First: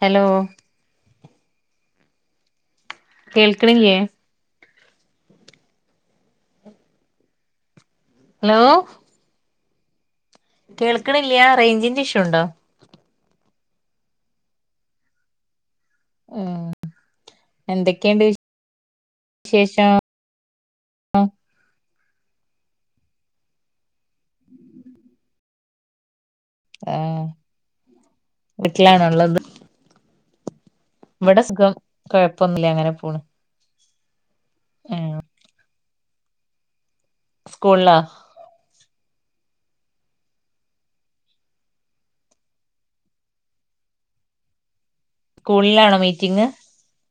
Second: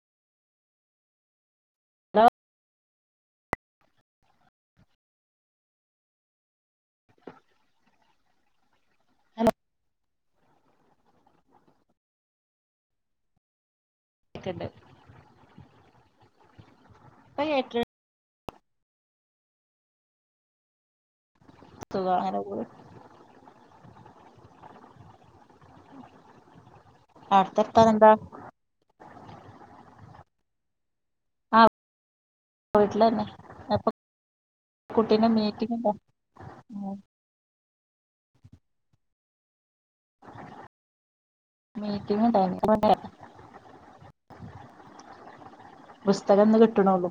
Hello, ആ കേൾക്ക്നില്ലേ? Hello, [unintelligible] കേൾക്ക്നില്ലാ, റേഞ്ചിന്റെ ഇഷുണ്ടോ? [unintelligible] ആ, ഇപ്പ കേക്ക്ണ്ട് എന്തൊക്കെണ്ട്? [unintelligible] സുഖ, അങ്ങനെ പോണ്. ആ, അവിടുത്തെ വർത്താനം എന്താ വീട്ടിലാണ്ള്ളത്? ഇവടെ ആഹ് സുഖം, കൊഴപ്പൊന്നുല്ലാ അങ്ങനെ പോണ്. ഉം കുട്ടിന, മീറ്റിങ്ണ്ട? [unintelligible] മീറ്റിങ്, ണ്ടായി [unintelligible] സ്കൂളിലാണോ മീറ്റിംഗ് ബുസ്തകംന്ന് കിട്ടുനൊള്ളു.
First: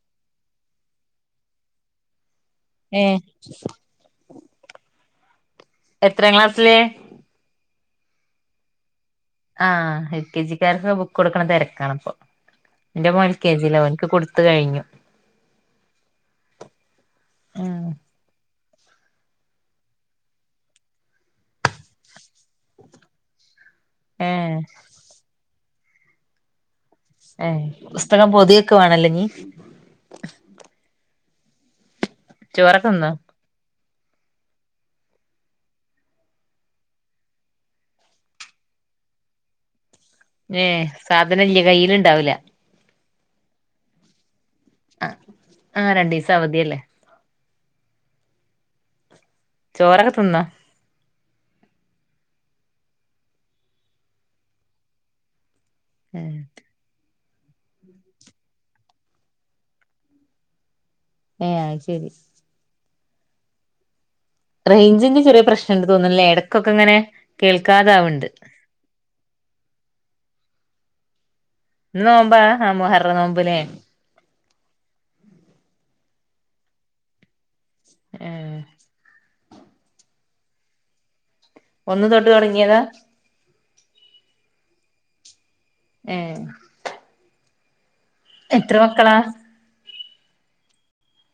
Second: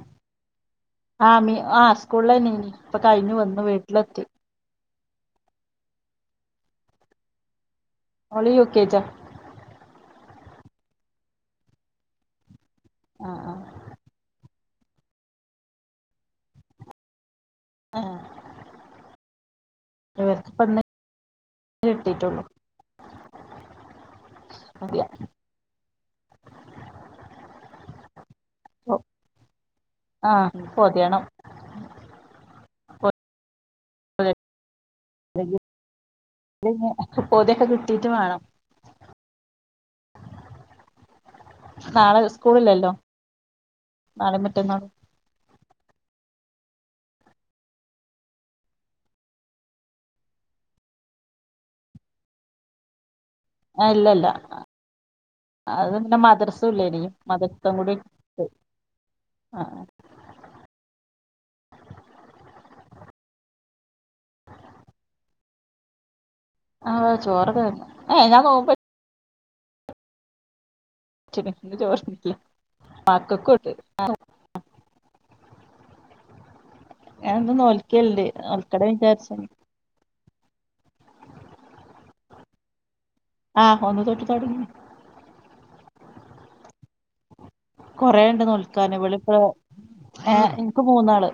ആ മീ ആ സ്കൂളിലന്നിനീ, ഏ പ്പൊ കഴിഞ്ഞു വന്നു വീട്ടിലെത്തി. എത്രാം ക്ലാസ്സില്? ഓള് യൂക്കെജാ. ആ, എൽ. കെ ജിക്കാർക്കെക്കെ ബുകൊടുക്ക്ണ തിരക്കാണ്പ്പൊ. ന്റെ മോൻ എൽ. ആഹ് കേ ആഹ് ജിലാ, ഓൻക്ക് കൊടുത്ത് കഴിഞ്ഞു. ഉം ആ. ഇവർക്ക്പ്പന്ന്, കിട്ടീട്ടൊള്ളു. ഏ അതി. ഏ, പുസ്തകം പൊതിയൊക്കെ, വാണല്ലോ നീ? ആഹ് പൊതിയണം ചോറക്കെന്നോ? [unintelligible] [unintelligible] പൊതിയൊക്കെ, കിട്ടീട്ട് വേണം. ഏ, സാധനല്ലിയ, നാളെ കയ്യില്ണ്ടാവൂല. സ്കൂളില്ലല്ലോ നാളേം മറ്റന്നാളും ആ, ആ രണ്ടീസം, അവധിയല്ലേ. ചോറൊക്കെ ത്ത്ന്നൊ? ഇല്ലല്ല, അത് പിന്നെ ഉം മദ്രസുല്ലേനി. മതസ്വം കൂടിം ത് ആ ഹേ, അയ്ശേരി. റേഞ്ചിന്റെ, ചെറിയെ പ്രശ്നണ്ട് തോന്നുനുല്ലേയ്? എട കൊക്കെങ്ങനെ, ആഹ് ചോറ് തിന്ന് കേൾക്കാതാവ്ണ്ട്. ഏഹ് ഞാൻ നോമ്പെട്ച്ച്ണ് ഇന്ന് നോമ്പാ ആ മുഹറം നോമ്പ്ല്ലേ [unintelligible] ഞാന്നും, നോൽക്കല്ണ്ട്, ഏ നോൽക്കണം, വിചാരിചാണ്. ഒന്ന്, തൊട്ട് തോടങ്ങിയെതാ? ആ, ഒന്ന് തൊട്ട് തൊടങ്ങി. ഏ. കൊറെേണ്ട്, എത്ര നോൽക്കാന്, മക്കളാ ഇവിളിപ്പോ, ഏ, ഇൻക്ക് മൂന്നാള്.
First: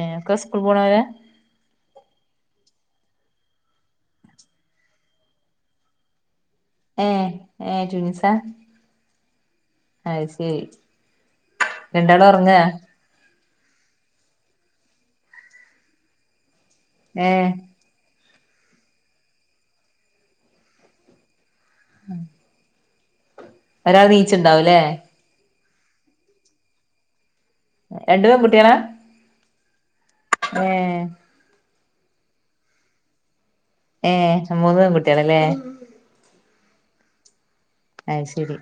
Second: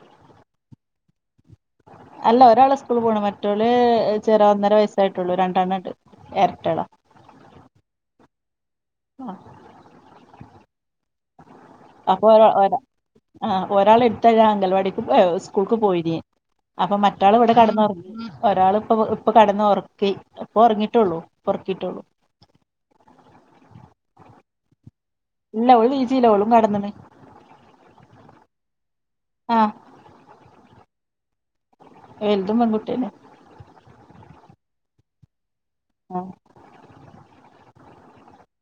ഏക്കൊ സ്കൂൾപോണോരാ അല്ല ഒരാള് സ്കൂള്പോണം മറ്റോള് ചെറ ഒന്നര വയസ്സായിട്ടുള്ളു രണ്ടെണ്ണംണ്ട് എര ഏ ഏ ട്വിൻസാ ആഹ് അയ്ശെരി രണ്ടാളും അപ്പൊ ഒരാ ഒറങ്ങാ ഒരാ ആഹ് ഒരാളിപ്പഴാ അംഗൽവാടിക്ക് സ്കൂൾക്ക് പോയിനി അപ്പൊ ഏ മറ്റാളിവിടെ കെടന്നൊറങ്ങി. ഒരാള് ഇപ്പൊ ഇപ്പൊ കടന്ന് ഒറക്കി ഇപ്പൊ ഉറങ്ങീട്ടുള്ളൂ ഒറക്കീട്ടേള്ളൂ ഒരാള് നീച്ചുണ്ടാവുംല്ലേ ഇല്ലവള്ലീച്ചീല അവളും കെടന്നെന്ന് രണ്ട് പെങ്കുട്ടികളാ ആഹ് ഏ എൽതും പെങ്കുട്ടിന്യേ ഏ മൂന്ന് പെങ്കുട്ടികളല്ലേ ആഹ് അത് ശെരി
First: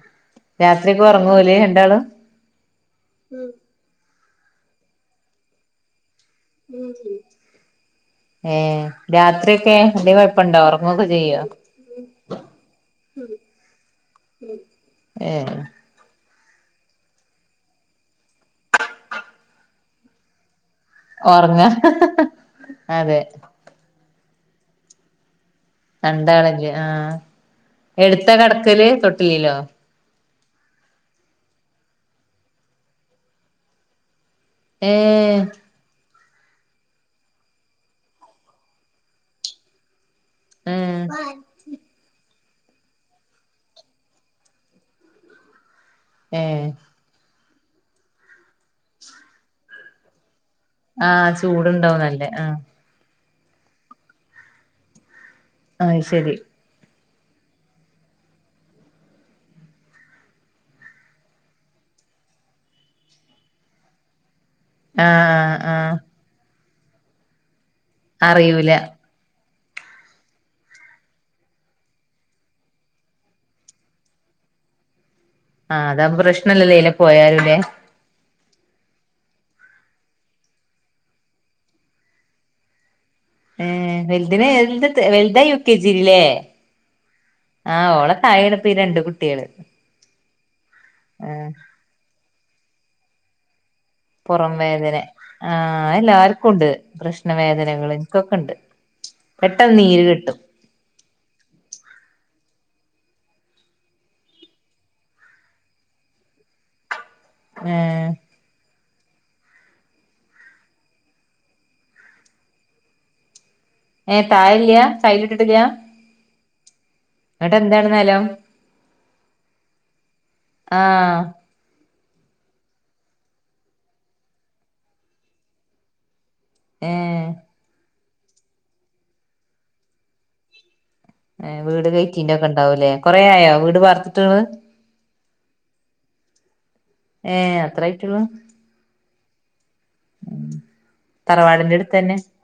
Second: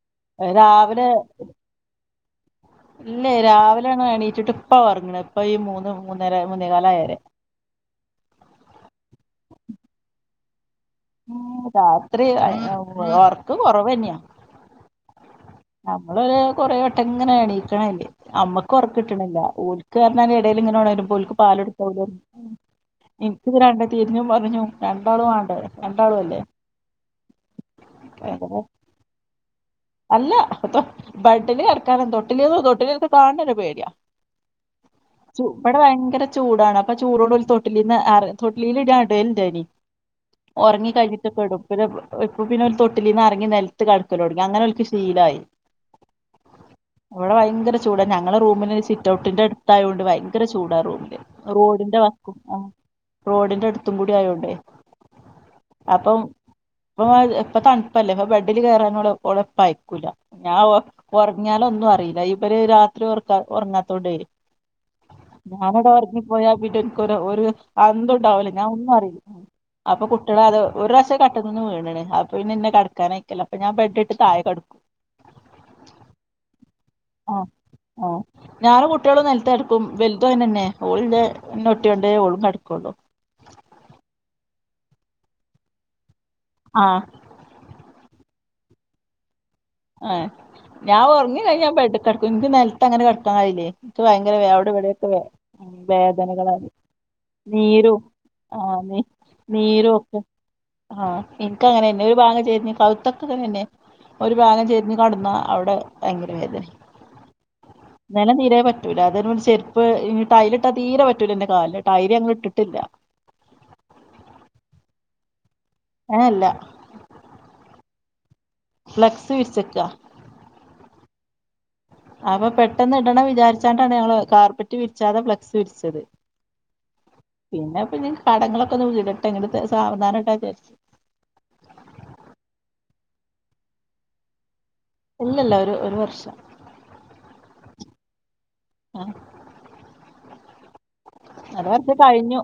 രാത്രീക്കെ രാവിലെ ഒറങ്ങോ ഓല് രണ്ടാളും? ഇല്ലേ രാവിലാണ് എണീറ്റിട്ട് ഇപ്പ ഒറങ്ങണ് ഇപ്പ ഈ മൂന്ന് മൂന്നര മൂന്നേകാലായാരെ ഏ രാത്രീക്കെ വല്ല്യകൊഴപ്പോണ്ടോ ഒറ ഊം രാത്രി അയ് [unintelligible] ഉവ്വ് ഒർക്ക് കൊറവന്യാ. ഏഹ് നമ്മളൊര് കൊറേവട്ടം ഇങ്ങനെ എണീക്കണല്ലേ അമ്മക്ക് ഒറക്കിട്ടണില്ല ഓൾക്ക്അർഞ്ഞാല് എടേല് ഒറങ്ങ ലിങ്ങിനൊണരുമ്പോൽക്ക്പാലൊടുക്കാ വൂലേ അതെ ഇൻക്കിങ്ങനെ [unintelligible] ഞ്ഞുപറഞ്ഞും രണ്ടാളുവാണ്ടേ? രണ്ടാളല്ലേ ആഹ് എവ്ടുത്താ ഭയങ്കര കെടക്കല് തൊട്ടിലിലോ അല്ല ഇപ്പ ബഡ്ഡില് കെടക്കാന് തൊട്ടിലു് തൊട്ടിലൊക്കെ കാൺണനേ പേടിയാ ഏഹ് ചൂപ്പടെ ഭയങ്കര ചൂടാണ് അപ്പൊ ചൂടോണ്ട് ഒരു തൊട്ടിലിന്ന് ആട് തൊട്ലീലിടാടല്ണ്ടായ്നി ഒറങ്ങി ഏഹ് കഴിഞ്ഞിട്ടൊക്കെ ഇടും പിന്നെ ഇപ്പ പിന്നെ ഒരു തൊട്ടിൽന്നെറങ്ങി നെൽത്ത് കെടക്കലോടങ്ങി അങ്ങനെ ശീലായി ഊം ഇവടെ ഭയങ്കര ചൂടാ ഞങ്ങള റൂമിന് സിറ്റൗട്ടിന്റെ അടുത്തായോണ്ട് ഭയ് ങ്കര ചൂടാ റൂമില് ആഹ് ചൂടുണ്ടാവും റോഡിന്റെ നല്ലെ വക്കും ആഹ് ആ റോഡിന്റെ അടുത്തും കൂടി ആയോണ്ടേ ആയ്ശെരി ഇപ്പൊമതി ഇപ്പൊ തണുപ്പല്ലേ ഇപ്പൊ ബെഡ്ഡില് കേറാനോള്പ്പോളെ പയ്ക്കൂല ഞാൻ ഒ ഒറങ്യാലൊന്നും അറിയില്ല ഇവര് രാത്രി ഒറക്കാ ഒറങ്ങാത്തോണ്ടെ ആഹ് ഞാനോടെ ആഹ് ഒറങ്ങിപ്പോയാപ്പിന്നെ എക്കൊര് ഒര് ആന്തുട്ടാവല് അറിയൂല ഞാഒന്നും അറിയില്ല അപ്പൊ കുട്ടികളാത് ഒരുറാശം കട്ട്നിന്ന് വീണ് ണ് അപ്പൊന്നെ ഇന്നെ കടക്കാനായ്റ്റെല്ലാം അപ്പൊ ഞാൻ ബെഡ്ഡെടു താഴെ കടുക്കും ആഹ് അതാവകുമ്പോ പ്രശ്നല്ലല്ലോ എയിലെ പോയാലുംല്ലെ ആ ഞാനും കുട്ടികളും നെലത്തെടക്കും വെൽതുഅത്നെന്നെ ഓൾന്നെ ന്നെഒട്ടിട്ടിയാണ്ടേ ഓളും കെടക്കുള്ളു ഏ വെൽതിനെ എൽദ്ത് വെൽതാ യൂകേജീല് ലേ ആ ആഹ് ഓളെ തായെണിപ്പീ രണ്ട് കുട്ടികള് ആഹ് ഞാഒറങ്ങി കഴിഞ്ഞാ ബെഡ്ഡീ കെടക്കും ൻക്ക് നെൽത്ത് അങ്ങനെ കെടക്കാൻ കയ്ലേ പൊറം വേദനെ ആഹ് അത് എല്ലാർക്കുണ്ട് വേദനകളാണ് പ്രശ്നം വേദനകള് നീരും ഇൻക്കൊക്കെണ്ട് ആ നീ നീരും പെട്ടെന്നീര് ഒക്കെ കെട്ടും ആഹ് ഇൻക്കങ്ങനെരുന്ന് ഒരു ഭാഗം ചെരിഞ്ഞി കവുത്തക്കെങ്ങനെതന്നെ ഒരു ഭാഗം ചെരിഞ് കെടന്നാ അവിടെ ഭയങ്കര വേദന ഏഹ് ഇന്നലെതീരെ പ റ്റൂല അതിന് വേൺചെര്പ്പേ ഇനി ടൈലിട്ടാ തീരെ പറ്റൂല എന്റെ കാൽല് ടൈര് ഞങ്ങ ഇട്ടിട്ടില്ല ഏ താഴേല്ല്യാ ടൈലിട്ടിട്ടില്ല്യാ ഏ, അല്ല. എന്ന്ട്ട്ന്തേ അവടെ, [unintelligible] ഫ്ലക്സ്, വിര്ച്ച്ക്ക്അ. [inaudible] അപ്പ പെട്ടെന്ന് ഇടണം വിചാര്ച്ചാണ്ടാണ് ഞങ്ങള് കാർപ്പറ്റ് വിര്ച്ചാതെ ഫ്ലെക്സ് വിര്ച്ചത് ഏഹ് പിന്നെപ്പൊഞ്ഞി കടങ്ങളൊക്കൊന്ന് വീടട്ടെ ന്നട്ട്ത് സാവധാനടാചാര്ച്ച് ഏ വീട് കയറ്റീന്റെ ഒക്കെണ്ടാവുംലേ കൊറേ ആയോ വീട് വാർത്ത്ട്ട്ങ്ങള് ഇല്ലല്ല ഒരു ഒരു വർഷം ഏ അത്രായിറ്റൊള്ളൂ ആഹ് അത് കൊറ്ച്ച് കഴിഞ്ഞു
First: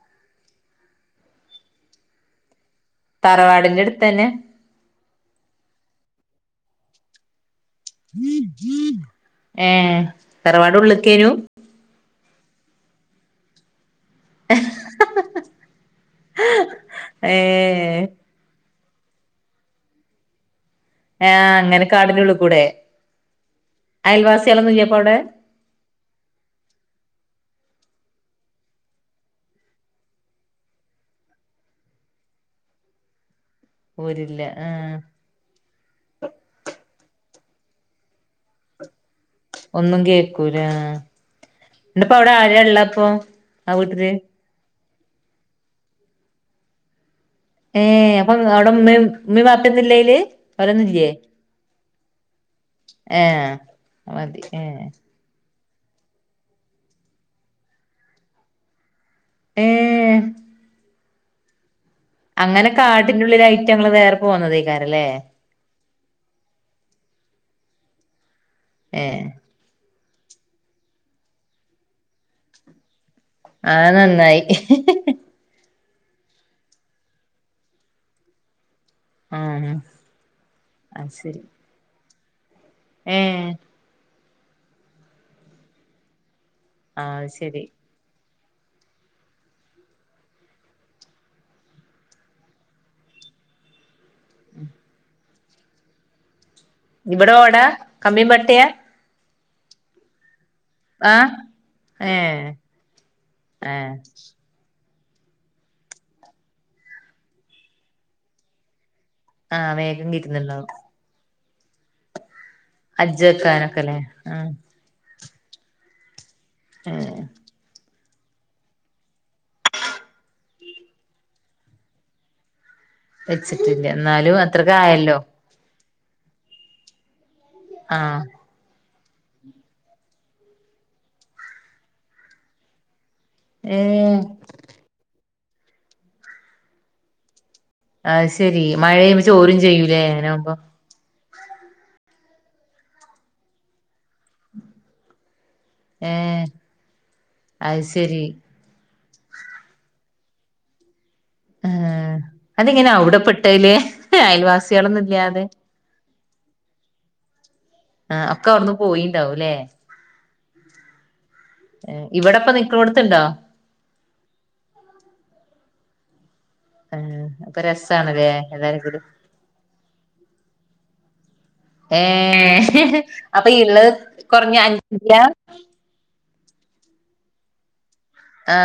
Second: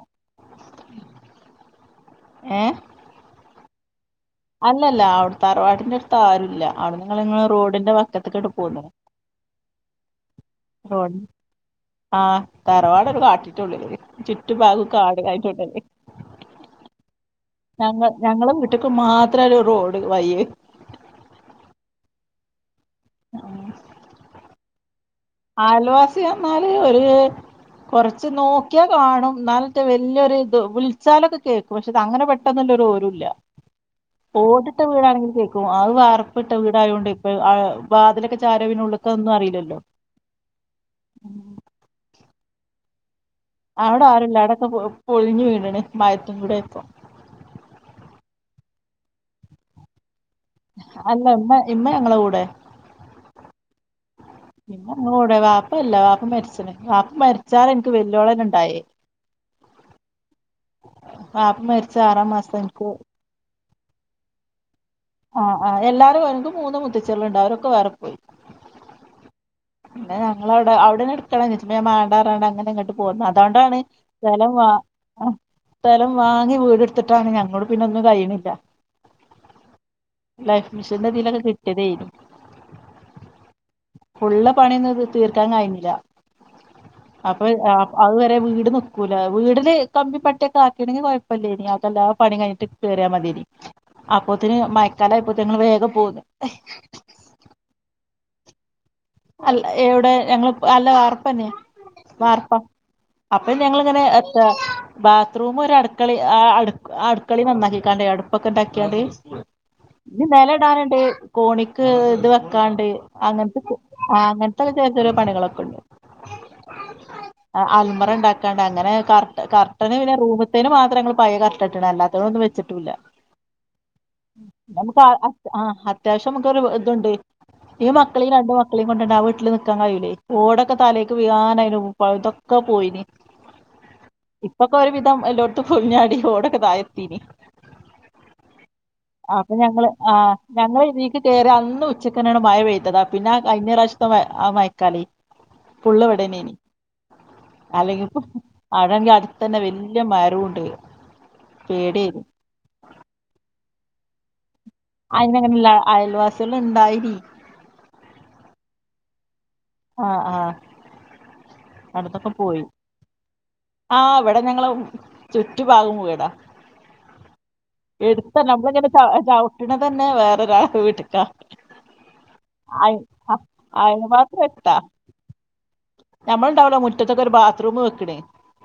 ഏ തറവാടിന്റെ എട്ത്തെന്നെ? അല്ലല്ല അവ്ടെ തറവാടിന്റെട്ത്താരുല്ല അവുട്ന്ന് [unintelligible] റോഡ് ഏ തറവാട് ഉള്ള്ക്കേയ്നു? ആ തറവാടൊരു കാട്ട്ൻ്റുള്ലേയ് ചുറ്റുഭാഗും കാട് [unintelligible] ഏ ഒറ്റക്ക് മാത്രായിയൊരു റോഡ് വയ്യ് ആ അങ്ങനെ കാട്ൻ്റുള്ളുക്കൂടെ? അയൽവാസ്യാളൊന്നൂല്ല്യെപ്പവടെ അയൽവാസിയറ്ഞ്ഞാല് ഒര് കൊറച്ച് നോക്കിയാ കാണും ന്നാലെറ്റെ വല്യൊര് ത് വിൾച്ചാലൊക്കെ കേക്കും പക്ഷെതങ്ങനെ പെട്ടെന്ന് ഒര് വിവരൂല്ല്യാ ഓരില്ല ഓടിട്ട ആഹ് വീടാണെങ്കി കേക്കും അത് വാർപ്പ്ട്ട വീടായോണ്ട് പ്പൊ ആ വാതിലൊക്കെ ചാര്യാ പിന്നെ ഉള്ളത്തൊന്നും അറീലല്ലോ ഒന്നും കേക്കൂലാ ന്ന്ട്ട്പ്പൊ അവ്ടെ ആരാ ള്ളഅപ്പോ അവടെ ആരുല്ലാ അവടൊക്കെ പ്പൊ പൊള്ഞ്ഞ് വീണണ് മയത്തും കൂടെ ആയപ്പൊ ങ്ങളെ മ്മേ, മ്മിം വാപ്പിം ഒന്നൂല്ലയില്? അല്ല ഇമ്മ ഇമ്മ ഞങ്ങളെ കൂടെ ഏ മ്മ ഞങ്ങളെ കൂടെ വാപ്പല്ല വാപ്പ മരിച്ച്ണ് വാപ്പ മരിച്ചാരെ ഇന്ക്ക് വല്ല്യോളെന്നെണ്ടായേ ഏ വാപ്പ മര് അങ്ങനെ കാട്ട്ന്റുള്ള്ലായ്റ്റ ങ്ങൾ വേറെ പോന്നതേയ്കാ ആ ആ എല്ലാരും ഇൻക്ക് മൂന്ന് മുത്തച്ച്യാള്ണ്ട് അവരൊക്കെ വേറെ പോയി ഏ പിന്നെ ഞങ്ങളവ്ടെ അവിടെന്നെ ഇട്ക്കണംചാര്ച്ച് പിന്നെ ഞാൻ മാണ്ടാർഞ്ഞ്ങ്ങാണ്ട് അങ്ങനെങ്ങട്ട് പോന്ന് അതോണ്ടാണ് അത് നന്നായി സ്ഥലം വാ സ്ഥലം വാങ്ങി വീടെട്ത്തിട്ടാണ് [unintelligible] പിന്നെ ഒന്നും കയ്യ്ണില്ല ആ ലൈഫ്മിഷന്റെതീലൊക്കെ കിട്ട്യെതേയ്ന്നു ഏ ഫുള്ള് പണ്യൊന്നുംത് തീർക്കാൻ കഴിഞ്ഞില്ല അത് അപ്പൊ ശരി അത് വരെ വീട് നിക്കൂല വീടില് കമ്പിം പട്ട്യൊക്കെ ആക്കീണെങ്കി കൊഴപ്പല്ല്യേയ്നി അപ്പെല്ലാ പണിം കയിഞ്ഞ്ട്ട് കേറ്യാ മത്യേയ്നി അപ്പോത്ത്ന് മയക്കാലായപ്പോത്ത്ന് ഞങ്ങള് വേഗം പോന്ന് ഇവടെ ഓടാ കമ്പിം പട്ട്യാ അല്ല എവിടെ ഞങ്ങള് അല്ല ആഹ് വാർപ്പന്നേ ഏഹ് വാർപ്പ അപ്പൊ ഏഹ് ഞങ്ങള്ങ്ങനെ എത്ത ബാത്റൂമും ഒരു അടുക്കളിം അടുക്കളിം നന്നാക്കിക്കാണ്ടേയ് അട്പ്പൊക്കെണ്ടാക്ക്യാണ്ട് ആഹ് വേഗം ഇഞ്ഞി കിട്ടുന്നുണ്ടാവും നെലടാന്ണ്ട് കോണിക്ക് ഇത് വെക്കാണ്ട് ഹജ്ജ് അങ്ങൻത്തെ വെക്കാനൊക്കെല്ലേ ആഹ് അങ്ങൻത്തൊക്കെ ചെറ്യെ പണികളൊക്കെണ്ട് ഏ.... അണ്ടാക്കാണ്ട് അങ്ങനെ കർ കർട്ടന് റൂമ്തേന് മാത്രേ മ്മള് പയേ... കർട്ടട്ട്ണ് അല്ലാതെനൊന്നും വെച്ച് ട്ടൂല്ലാ.... വെച്ചിട്ടില്ല എന്നാലും അത്രക്ക നമ്ക്കാ ആയല്ലോ അത്യാവശ്യംമക്കോല്തൂണ്ട് ആഹ് ഓളീംകൊണ്ടെടാ ആ വീട്ടില് നിക്കാൻ കയ്യൂലെ ഓടൊക്കെ തലേക്ക് വീഴാനായിന് ഇപ്പ ഇതൊക്കെ പോയിന് ഏഹ് ഇപ്പൊക്കൊരു വിധം എല്ലോട്തും കൊയ്ഞാടി ഓടൊക്കെ താഴെത്തീന് അത് ശെരി മഴയുമ്പോ അപ്പൊ ചോരും ഞങ്ങള് ചെയ്യൂലേ ആ അങ്ങനാവുമ്പോ ഞങ്ങള് ഇതി ക്ക്‌കേറിയ അന്ന് ഉച്ചക്കന്നാണ് മഴ പെയ്തതാ പിന്നാ ആ കഴിഞ്ഞറാവശ്യത്തെ മ ആ മഴക്കാലെ ഏഹ് പുള്ളവ്ടെന്നെനീ അത് അല്ലെങ്കിപ്പോ ശരി അവ്ടാങ്കി അ ട്ത്തന്നെ വല്ല്യ മരോണ്ട്. ഏ അതിങ്ങനെ അവ്ടെ പെട്ടേലേ അയൽവാസി അയ്നങ്ങനല്ല അയൽവാസ്യേള് ഇണ്ടായിനി ആ ഒക്കെ അവ്ട്ന്ന് പോയിണ്ടാവും ലേ ആ ആ അട്ത്തൊക്കെ ഇവിടെപ്പ പോയി നിക്കണോടത്തുണ്ടോ ആ ഇവിടെ ഞങ്ങള് ചുറ്റുപാകോം വീടാ. ആഹ് അപ്പൊ രസാണല്ലേ എടുത്തന്നെ എല്ലാരും നമ്മളിങ്ങനെ കൂടി ചവ് ചവ്ട്ട്ണതന്നെ വേറെരാളെ വീട്ട്ക്കാ. ഏ അയ് അ- അപ്പൊ ഇള് അയിന് കൊറഞ്ഞ അഞ്ചാ? നമ്മളുണ്ടാവൂലെ മുറ്റത്തക്കൊരു ബാത്റൂമ് വെക്ക്ണ് ആ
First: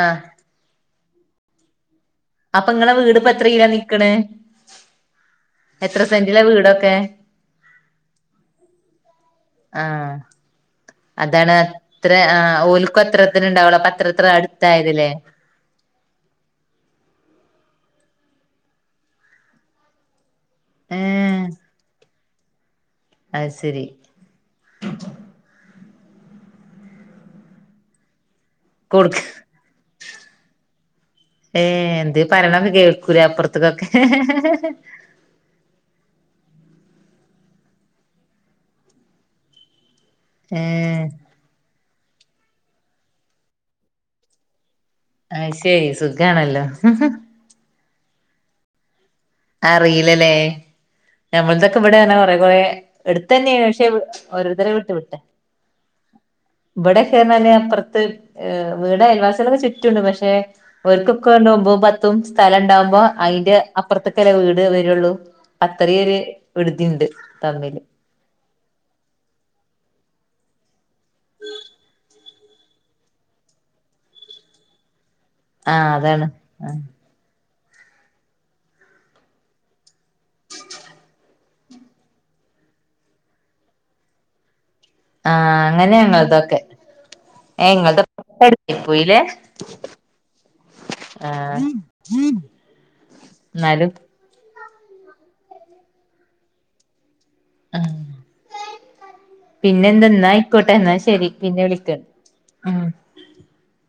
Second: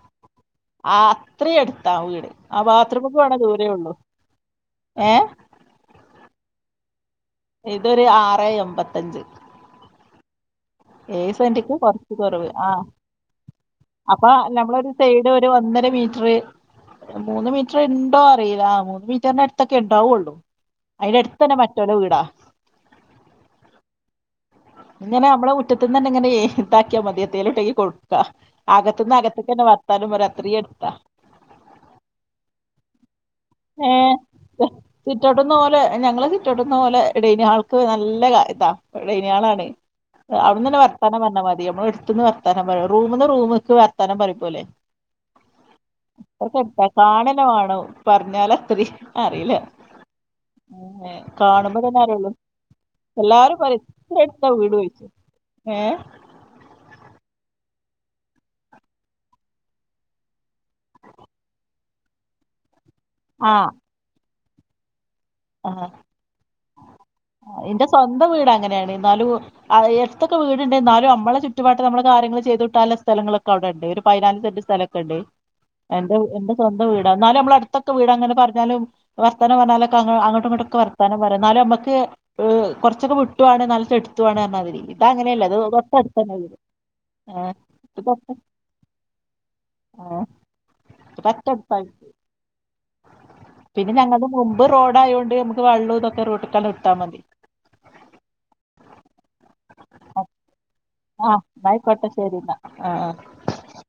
ആ അത്രേ അട്ത്താ ആ വീട് ആ ഇങ്ങളെ ബാത്രൂമ്ക്ക്‌ വീട് ഇപ്പ പോണെ എത്ര കിലോ ദൂരെയൊള്ളു. നിക്കണ് എത്ര സെന്റിലാ വീടൊക്കെ? ഇതൊരു ആറെഎമ്പത്തഞ്ച്. ആഹ് ഏയ് അതാണ് സെന്റിക്ക് അത്ര കുറച്ച് കുറവ് ആ ഓൽക്കും അത്രത്തിന് ഉണ്ടാവുള്ളൂ അപ്പൊ അത്രത്ര അപ്പൊഞമ്മളൊരു അടുത്തായതല്ലേ സൈഡ് ഒരു ഒന്നര മീറ്റ്റ് മൂന്ന് മീറ്റ്റ്ണ്ടോ അറിയില മൂന്ന് മീറ്ററിനടുത്തൊക്കെ ണ്ടാവൊള്ളു. ഏ അയ്ന്റട്തന്നെ മറ്റൊരെ വീടാ അത്ശരി ഇങ്ങനെമ്മളെ മുറ്റത് ന്നന്നെഇങ്ങനെയേ ഇതാക്കിയാമതി എന്തേലുണ്ടെങ്കിലേ കൊട്ക്കാ കൊടുക്ക അകത്ത്ന്ന്അകത്ത്ക്കന്നെ വർത്താനംപറയും അത്രേ അട്ത്താ ഏ എന്തേ പറയ്ണൊക്കെ കേൾക്കൂലേ അപ്രത്ക്കൊക്കെ ഏഹ് റ്റൊടുന്ന പോലെ ഡൈനി ഹാൾക്ക് നല്ല ഇതാ ഡൈനി ഹാളാണെ ഏ അവിടുന്നന്നെ വർത്താനം പറഞ്ഞാമതി മ്മളെട്ത്ത്ന്ന് വർത്താനം പറയാ.. റൂമ്ന്ന് റൂമ് ക്ക്‌ വർത്താനം പറയുംപോലെ അത് ശരി സുഖാണല്ലോ അത്രക്കട്ത്താ കാണെന്നെ വാണോം പറഞ്ഞാലത്രെ അറിയിലലേ ഏഹ് ഞമ്മള്തൊക്കെ കാണുമ്പോ തന്നെ ഇവിടെണോ അറിയുള്ളൂ കൊറെ കുറേ എല്ലാരും എട്ത്തെന്നെയാണ് പറയും പക്ഷെ ഇത്ര അടുത്താ ഒര് രെ വീട് വിട്ട് ചോയ്ച്ചും വിട്ടാ. ഏഹ് ഇവിടെക്കേന്നാല് കൊറത്ത് ഏ വീടഅയൽവാസ്യാളൊക്കെ ചുറ്റൂണ്ട്. പക്ഷെ ഓര്ക്കൊക്കെ ഇണ്ട് ഒമ്പതും പത്തും സ്ഥല ണ്ടാവുമ്പോ അയ്ന്റെ ആഹ് അപ്പറത്തേക്കല്ലെ വീട് വരൊള്ളൂ ആഹ് അത്രേംഒരു ഇന്റെ സ്വന്തം വീടങ്ങനാണ് എന്നാലും അയ്‌ എഡ്ത്തൊക്കെ വീട് ണ്ട് ന്നാലു അമ്മളെ ചുറ്റുവട്ടം നമ്മളെ കാര്യങ്ങള് ചെയ്തൂട്ടാനുള്ള സ്ഥലങ്ങളൊക്കെ അവിടെണ്ട് ഒരു പയ്നാല് സെന്റ് സ്ഥലൊക്കെണ്ട് ആഹ് എന്റെ അതാണ് എന്റെ ആഹ് സ്വന്തംവീടാ. എ ന്നാലലും അമ്മളട്ത്തൊക്കെ വീടങ്ങനെ പറഞ്ഞാലും വർതാനം പറഞ്ഞാലൊക് ക്കങ്ങട്ട്ങ്ങട്ടൊക്കെ വർത്താനം പറയും എന്നാലുമ്മക്ക് കൊറച്ചൊക്കെ വിട്ടു ആണ് എന്നാല്ട്ട് അടുത്തുയാണ് പറഞ്ഞ മാതിരില്ലേ ആ അങ്ങനെ ഞങ്ങളതൊക്കെ. ഏഹ് ഏ ഇത് തൊട്ട് ഇങ്ങളതൊക്കെ എട്ത്ത്ക്ക്‌ പോയിലേ ഏഹ് ഇത് ആ തൊട്ടടുത്തായി പിന്നെ ഞങ്ങളത് മുമ്പ് റോഡായൊണ്ട് മക്ക് വെള്ളോംതൊക്കെ റോട്ട്കണ്ട് വിട്ടാമതി ആഹ് പിന്നെന്താ എന്നാ ആയിക്കോട്ടെ എന്നാ ആ ശരി പിന്നെ വിളിക്കണ്ട് എന്നായ്ക്കോട്ടെ ശെരിന്നാ ഉം ആ ആ